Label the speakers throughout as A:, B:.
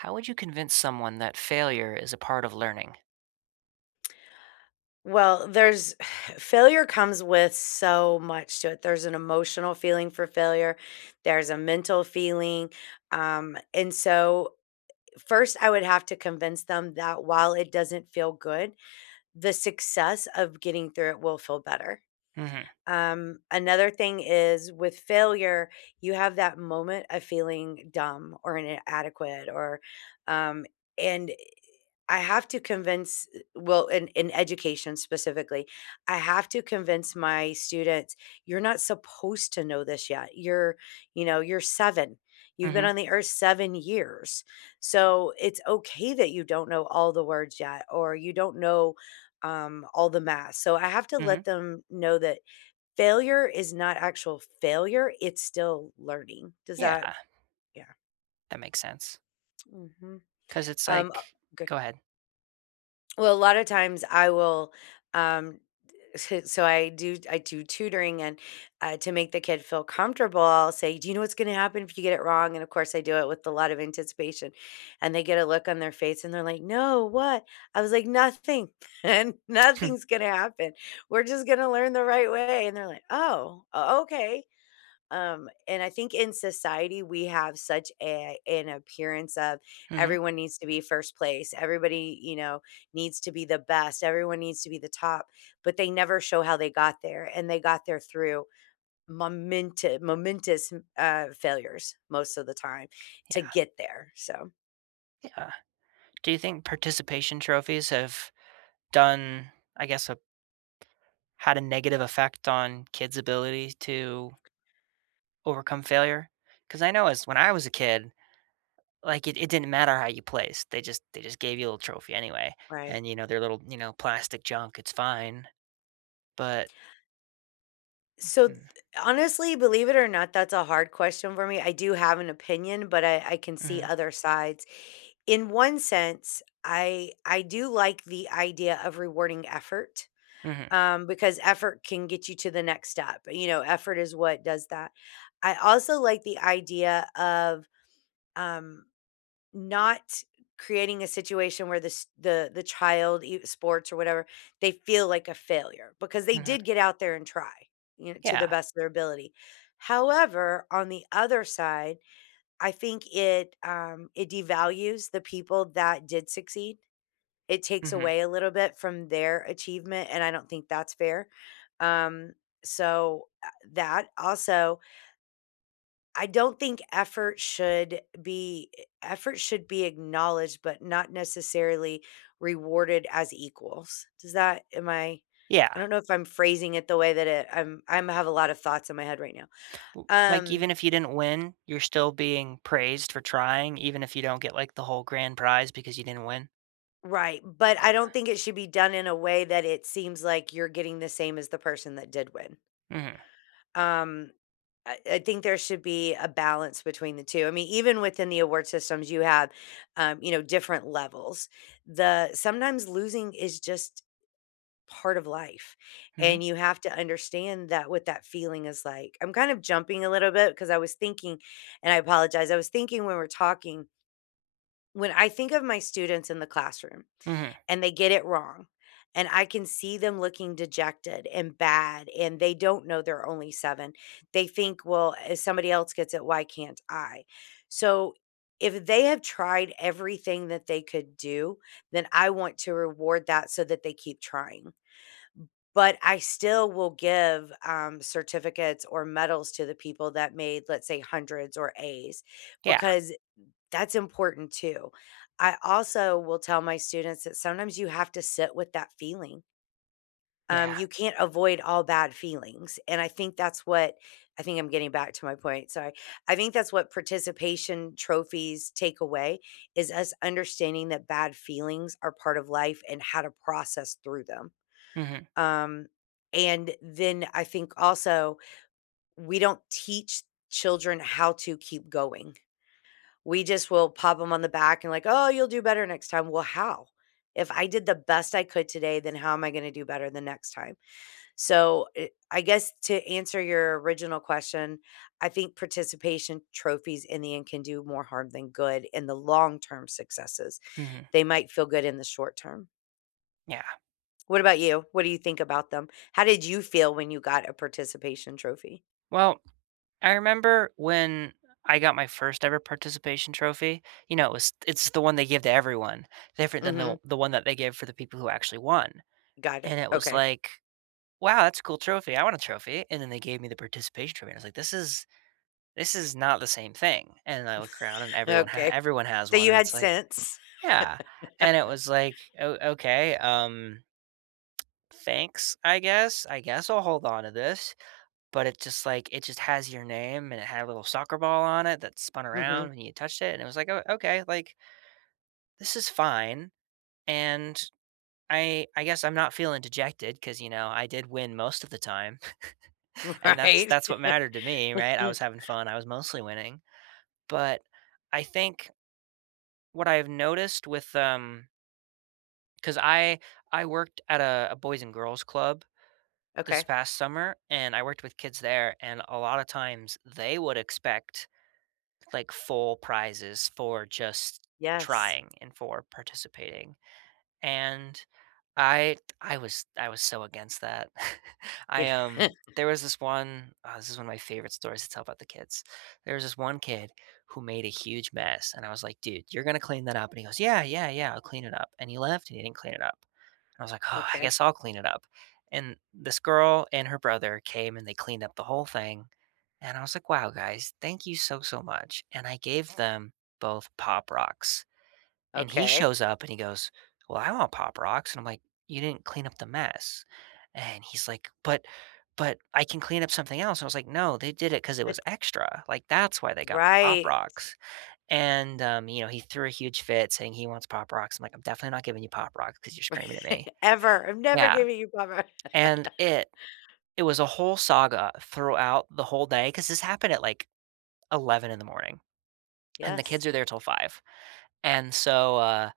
A: How would you convince someone that failure is a part of learning?
B: Well, there's failure comes with so much to it. There's an emotional feeling for failure. There's a mental feeling. Um, and so 1st, I would have to convince them that while it doesn't feel good, the success of getting through it will feel better.
A: Mhm.
B: Um, another thing is with failure, you have that moment of feeling dumb or inadequate or, um and I have to convince well, in in education specifically, I have to convince my students, you're not supposed to know this yet. You're, you know, you're 7. You've been
A: Mhm.
B: on the earth 7 years. So, it's okay that you don't know all the words yet or you don't know, um, all the math. So, I have to let
A: Mhm.
B: them know that failure is not actual failure. It's still learning. Does
A: Yeah.
B: that Yeah.
A: That makes sense.
B: Mhm.
A: 'Cause it's
B: Um, uh,
A: like
B: g
A: Go ahead.
B: Well, a lot of times, I will, um d s so I do I do tutoring. And, uh, to make the kid feel comfortable, I'll say, "Do you know what's gonna happen if you get it wrong?" And, of course, I do it with a lot of anticipation. And they get a look on their face, they're like, "No, what?" I was like, "Nothing. Nothing's gonna happen. We're just gonna learn the right way." And they're like, "Oh, o okay." Um, and I think in society, we have such a an appearance of
A: Mhm.
B: everyone needs to be 1st place. Everybody, you know, needs to be the best. Everyone needs to be the top, but they never show how they got there. And they got there through momente momentous, uh, failures most of the time to
A: Yeah.
B: get there, so
A: Yeah. Do you think participation trophies have done, I guess a had a negative effect on kids' ability to overcome failure? 'Cause I know as when I was a kid, like, it it didn't matter how you placed. They just they just gave you a little trophy anyway.
B: Right.
A: And, you know, they're little, you know, plastic junk. It's fine. But
B: So,
A: Mhm.
B: honestly, believe it or not, that's a hard question for me. I do have an opinion, but I I can see
A: Mhm.
B: other sides. In one sense, I I do like the idea of rewarding effort,
A: Mhm.
B: um, because effort can get you to the next step. You know, effort is what does that. I also like the idea of, um, not creating a situation where this the the child, i sports or whatever, they feel like a failure because they
A: Mhm.
B: did get out there and try, you know, to the
A: Yeah.
B: best of their ability. However, on the other side, I think it, um, it devalues the people that did succeed. It takes
A: Mhm.
B: away a little bit from their achievement, and I don't think that's fair. Um, so, eh, that also I don't think effort should be effort should be acknowledged, but not necessarily rewarded as equals. Does that am I,
A: Yeah.
B: I don't know if I'm phrasing it the way that it I'm I'm have a lot of thoughts in my head right now,
A: L like, even
B: um
A: if you didn't win, you're still being praised for trying even if you don't get, like, the whole grand prize because you didn't win?
B: Right, but I don't think it should be done in a way that it seems like you're getting the same as the person that did win.
A: Mm.
B: Um, I I think there should be a balance between the 2, I mean, even within the award systems, you have, uh, you know, different levels. The sometimes losing is just part of life,
A: Mhm.
B: and you have to understand that what that feeling is like, I'm kind of jumping a little bit 'cause I was thinking and I apologize, I was thinking when we're talking when I think of my students in the classroom,
A: Mhm.
B: and they get it wrong, and I can see them looking dejected and bad and they don't know they're only 7, they think, well, "If somebody else gets it, why can't I?" So if they have tried everything that they could do, then I want to reward that so that they keep trying. But I still will give, um, certificates or medals to the people that made, let's say, 100s or A's
A: Yeah.
B: because that's important too. I also will tell my students that sometimes you have to sit with that feeling. Um,
A: Yeah.
B: you can't avoid all bad feelings, and I think that's what I think I'm getting back to my point, sorry. I think that's what participation trophies take away, is us understanding that bad feelings are part of life and how to process through them.
A: Mhm.
B: Um, and then, I think also we don't teach children how to keep going. We just will pop them on the back and like, "Oh, you'll do better next time." "Well, how? If I did the best I could today, then how am I gonna do better the next time?" So, er, I guess to answer your original question, I think participation trophies in the end can do more harm than good in the long-term successes.
A: Mhm.
B: They might feel good in the short-term.
A: Yeah.
B: What about you? What do you think about them? How did you feel when you got a participation trophy?
A: Well, I remember when I got my first ever participation trophy. You know, it was it's the one they give to everyone, different than the
B: Mhm.
A: the one that they give for the people who actually won.
B: Got it.
A: And it was
B: Okay.
A: like, "Wow, that's a cool trophy. I want a trophy." And then they gave me the participation trophy. I was like, "This is this is not the same thing." And I look around and everyone ha
B: Okay.
A: everyone has
B: So
A: one.
B: you
A: And
B: had
A: it's like
B: sense.
A: yeah. And it was like, "Oh, okay, um" "thanks, I guess. I guess I'll hold on to this." But it just, like, it just has your name and it had a little soccer ball on it that spun
B: Mhm.
A: around when you touched it. And it was like, "Oh, okay, like, this is fine. And I I guess I'm not feeling dejected 'cause, you know, I did win most of the time." And that's
B: Right.
A: that's what mattered to me, right? I was having fun. I was mostly winning. But I think what I've noticed with um 'cause I I worked at a a boys and girls club this
B: Okay.
A: past summer, and I worked with kids there. And a lot of times, they would expect, like, full prizes for just
B: Yes.
A: trying and for participating. And I I was I was so against that. I,
B: Yeah.
A: um, there was this one, this is one of my favorite stories to tell about the kids. There was this one kid who made a huge mess, and I was like, "Dude, you're gonna clean that up?" And he goes "Yeah, yeah, yeah. I'll clean it up." And he left, and he didn't clean it up. I was like, "Oh, I
B: Okay.
A: guess I'll clean it up." And this girl and her brother came, they cleaned up the whole thing. And I was like, "Wow, guys. Thank you so, so much." And I gave them both Pop Rocks. And he
B: Okay.
A: shows up and he goes, "Well, I want Pop Rocks." And I'm like, "You didn't clean up the mess." And he's like, "But but I can clean up something else." I was like, "No. They did it 'cause it was
B: It's
A: extra. Like, that's why they got Pop
B: Right.
A: Rocks." And, um, you know, he threw a huge fit saying he wants Pop Rocks. I'm like, "I'm definitely not giving you Pop Rocks 'cause you're screaming at me."
B: "Ever. I'm never
A: Yeah.
B: giving you Pop Ro"
A: And it it was a whole saga throughout the whole day 'cause this happened at, like, 11 in the morning, and the
B: Yes.
A: kids are there 'till 5. And so, uh,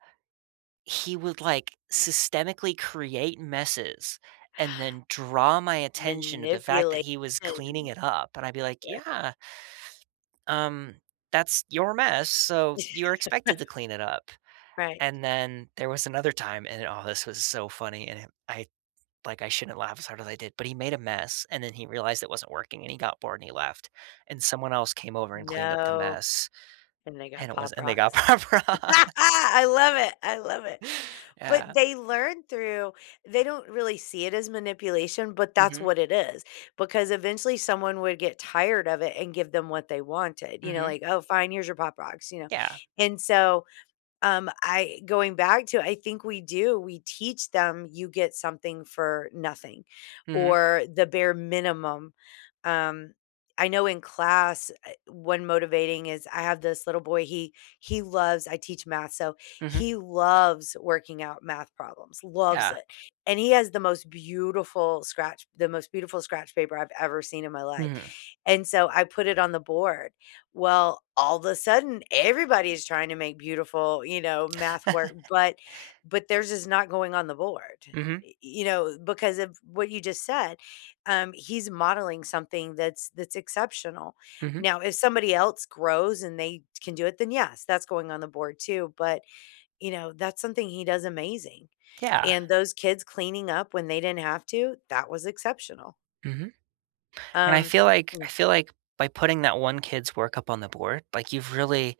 A: he would, like, systemically create messes and then draw my attention to the fact that
B: Manipulation.
A: he was cleaning it up. And I'd be like,
B: Yeah.
A: "Yeah. Um, that's your mess, so you're expected to clean it up."
B: Right.
A: And then there was another time, and oh, this was so funny. And i I like, I shouldn't laugh as hard as I did, but he made a mess. And then he realized it wasn't working, and he got bored, he left. And someone else came over and cleaned up the
B: No.
A: mess,
B: And they
A: and
B: got
A: it was
B: Pop
A: and they got
B: Rocks.
A: Pop Rocks!
B: I love it. I love it. But
A: Yeah.
B: they learn through They don't really see it as manipulation, but that's
A: Mhm.
B: what it is. Because eventually someone would get tired of it and give them what they wanted, you know?
A: Mhm.
B: Like, "Oh, fine. Here's your Pop Rocks." You know?
A: Yeah.
B: And so, um, I going back to I think we do. We teach them you get something for nothing
A: Mhm.
B: or the bare minimum. Um, I know in class, er, one motivating is I have this little boy. He he loves I teach math, so
A: Mhm.
B: he loves working out math problems. Loves
A: Yeah.
B: it. And he has the most beautiful scratch the most beautiful scratch paper I've ever seen in my life.
A: Mhm.
B: And so I put it on the board. Well, all the sudden, everybody is trying to make beautiful, you know, math work, but but theirs is not going on the board.
A: Mhm.
B: Y you know, because of what you just said, um, he's modeling something that's that's exceptional.
A: Mhm.
B: Now if somebody else grows and they can do it, then, yes, that's going on the board too. But, you know, that's something he does amazing.
A: Yeah.
B: And those kids cleaning up when they didn't have to, that was exceptional.
A: Mhm, and I
B: Um
A: feel like I feel like by putting that one kid's work up on the board, like, you've really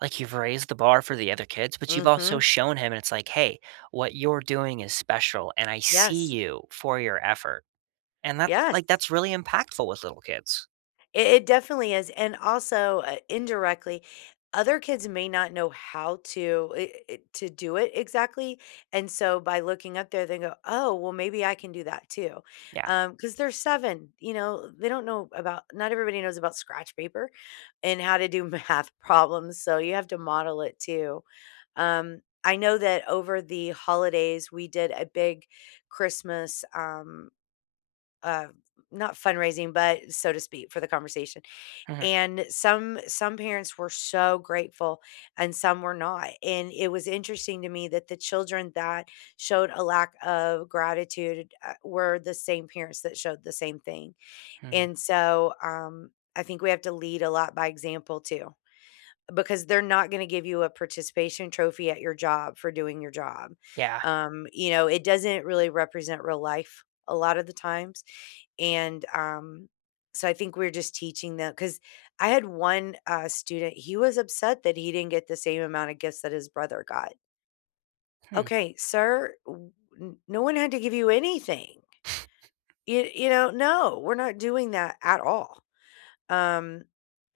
A: like, you've raised the bar for the other kids, but you've also
B: Mhm.
A: shown him it's like, "Hey, what you're doing is special, and I see
B: Yes.
A: you for your effort." And that's
B: Yes.
A: like, that's really impactful with little kids.
B: I it definitely is, and, also, uh, indirectly, other kids may not know how to eh eh, to do it exactly, and so by looking up there, they go, "Oh, well, maybe I can do that, too."
A: Yeah.
B: Um, 'cause they're 7, you know? They don't know about not everybody knows about scratch paper and how to do math problems, so you have to model it too. Um, I know that over the holidays, we did a big Christmas, um, uh, not fundraising, but so to speak, for the conversation,
A: Mhm.
B: and some some parents were so grateful and some were not, and it was interesting to me that the children that showed a lack of gratitude, uh, were the same parents that showed the same thing,
A: Hmm.
B: and so, um, I think we have to lead a lot by example too because they're not gonna give you a participation trophy at your job for doing your job.
A: Yeah.
B: Um, you know, it doesn't really represent real life a lotta the times, and, um, so I think we're just teaching them 'cause I had one, uh, student, he was upset that he didn't get the same amount of gifts that his brother got.
A: Hmm.
B: "Okay, Sir w n no one had to give you anything! Yo you know? No! We're not doing that at all." Um,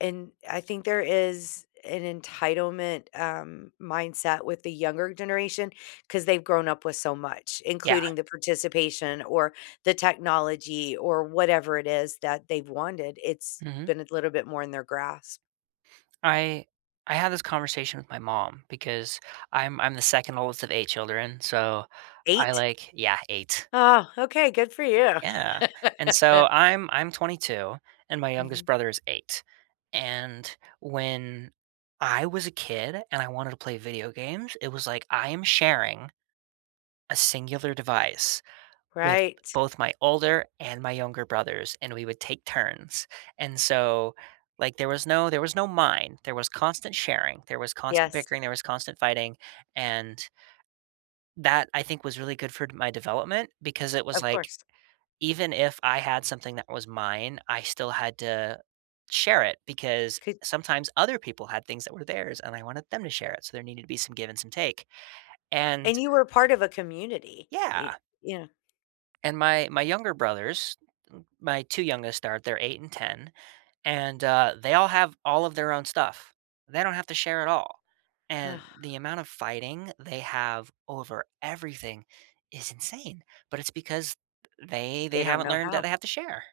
B: and I think there is an entitlement, um, mindset with the younger generation, 'cause they've grown up with so much,
A: Yeah.
B: including the participation, or, the technology or whatever it is, that they've wanted, it's
A: Mhm.
B: been a little bit more in their grasp.
A: I I had this conversation with my mom, because I'm I'm the 2nd oldest of 8 children, so, I,
B: 8?
A: like Yeah, 8.
B: Oh, okay, good for you.
A: Yeah, and, so, I'm I'm 22, and my youngest
B: Mhm.
A: brother is 8, and when I was a kid and I wanted to play video games, it was like, "I am sharing a singular device with,
B: Right.
A: both, my older and my younger brothers," and we would take turns, and, so, like, there was no there was no "mine," there was constant sharing, there was constant
B: Yes.
A: bickering, there was constant fighting, and that, I think, was really good for d my development, because it was
B: Of
A: like,
B: course.
A: even if I had something that was mine, I still had to share it, because
B: Coul
A: sometimes other people had things that were theirs, and I wanted them to share it, so there needed to be some give and some take, and
B: And you were part of a community.
A: Yeah!
B: Ye yeah.
A: And my my younger brothers, my 2 youngest are they're 8 and 10, and, uh, they all have all of their own stuff. They don't have to share at all, and the amount of fighting they have over everything is insane, but it's because they they
B: They don't
A: haven't
B: know
A: learned that
B: how.
A: they have to share!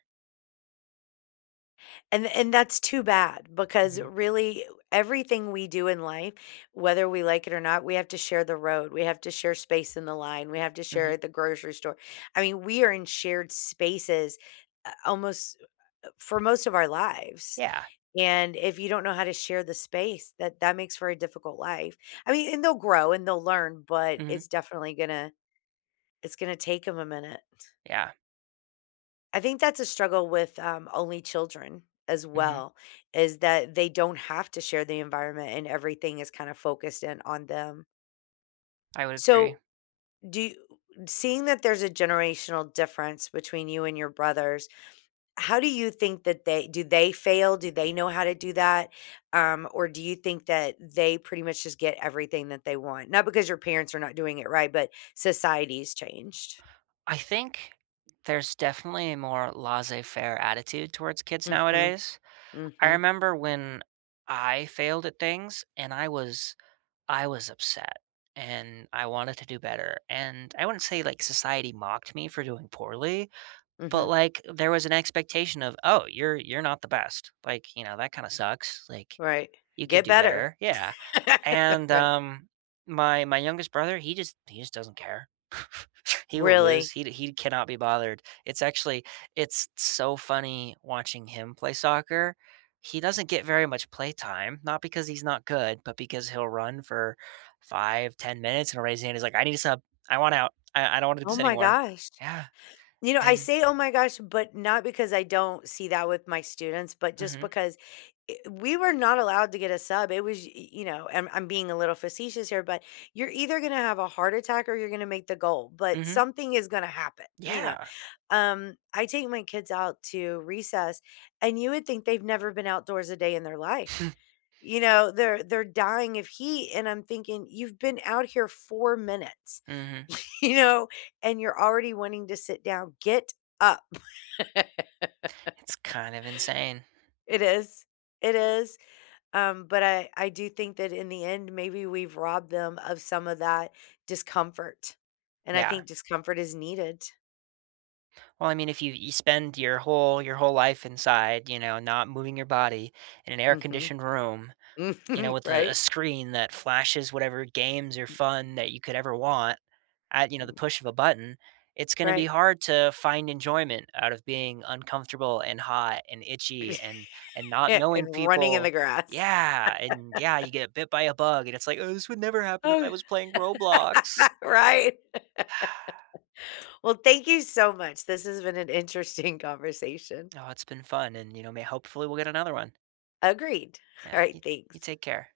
B: And and that's too bad because,
A: Mhm.
B: really, everything we do in life, whether we like it or not, we have to share the road. We have to share space in the line. We have to share
A: Mhm.
B: at the grocery store. I mean, we are in shared spaces, uh, almost, uh, for most of our lives.
A: Yeah.
B: And if you don't know how to share the space, that that makes for a difficult life. I mean and they'll grow and they'll learn, but
A: Mhm.
B: it's definitely gonna it's gonna take 'em a minute.
A: Yeah.
B: I think that's a struggle with, um, only children as
A: Mhm.
B: well is that they don't have to share the environment and everything is kinda focused in on them.
A: I would agree.
B: So do y seeing that there's a generational difference between you and your brothers, how do you think that they do they fail? Do they know how to do that? Um, or do you think that they pretty much just get everything that they want? Not because your parents are not doing it right, but society's changed.
A: I think there's definitely a more laissez faire attitude towards kids
B: Mhm,
A: nowadays. I
B: mhm.
A: remember when I failed at things, and I was I was upset, and I wanted to do better. And I wouldn't say, like, society mocked me for doing poorly, but,
B: Mhm.
A: like, there was an expectation of, "Oh, you're you're not the best." Like, you know, "That kinda sucks." Like,
B: Right.
A: "You could
B: "Get
A: do
B: better."
A: better." Yeah. And
B: Right.
A: um, my my youngest brother, he just he just doesn't care. He will lose.
B: Really?
A: He he cannot be bothered. It's actually it's so funny watching him play soccer. He doesn't get very much playtime, not because he's not good, but because he'll run for 5, 10 minutes and he'll raise his hand. He's like, "I need a sub. I want out. I I don't wanna do
B: Oh
A: this
B: my
A: anymore."
B: gosh.
A: Yeah,
B: You know, I
A: and
B: say, oh my gosh, but not because I don't see that with my students, but just
A: Mhm.
B: because eh, we were not allowed to get a sub. It was y you know and I'm I'm being a little facetious here, but you're either gonna have a heart attack or you're gonna make the goal. But
A: Mhm.
B: something is gonna happen, you know?
A: Yeah.
B: Um, I take my kids out to recess, and you would think they've never been outdoors a day in their life. You know, they're they're dying of heat, and I'm thinking, "You've been out here 4 minutes,"
A: Mhm.
B: you know? "And you're already wanting to sit down. Get up."
A: It's kind of insane.
B: It is. It is, um, but I I do think that in the end, maybe we've robbed them of some of that discomfort. And I
A: Yeah.
B: think discomfort is needed.
A: Well, I mean, if you you spend your whole your whole life inside, you know, not moving your body in an
B: Mhm.
A: air-conditioned room, you know,
B: Mhm,
A: with a a
B: right?
A: screen that flashes whatever games or fun that you could ever want at, you know,
B: M
A: the push of a button, it's gonna be
B: Right.
A: hard to find enjoyment out of being uncomfortable and hot and itchy and and not knowing
B: And running in the
A: people.
B: grass.
A: Yeah. And, yeah, you get bit by a bug, and it's like, "Oh, this would never happen if I
B: Oh,
A: was playing Roblox."
B: right. Well, thank you so much. This has been an interesting conversation.
A: Oh, it's been fun, and, you know, may hopefully, we'll get another one.
B: Agreed.
A: Yeah. You
B: Alright,
A: you
B: thanks.
A: take care.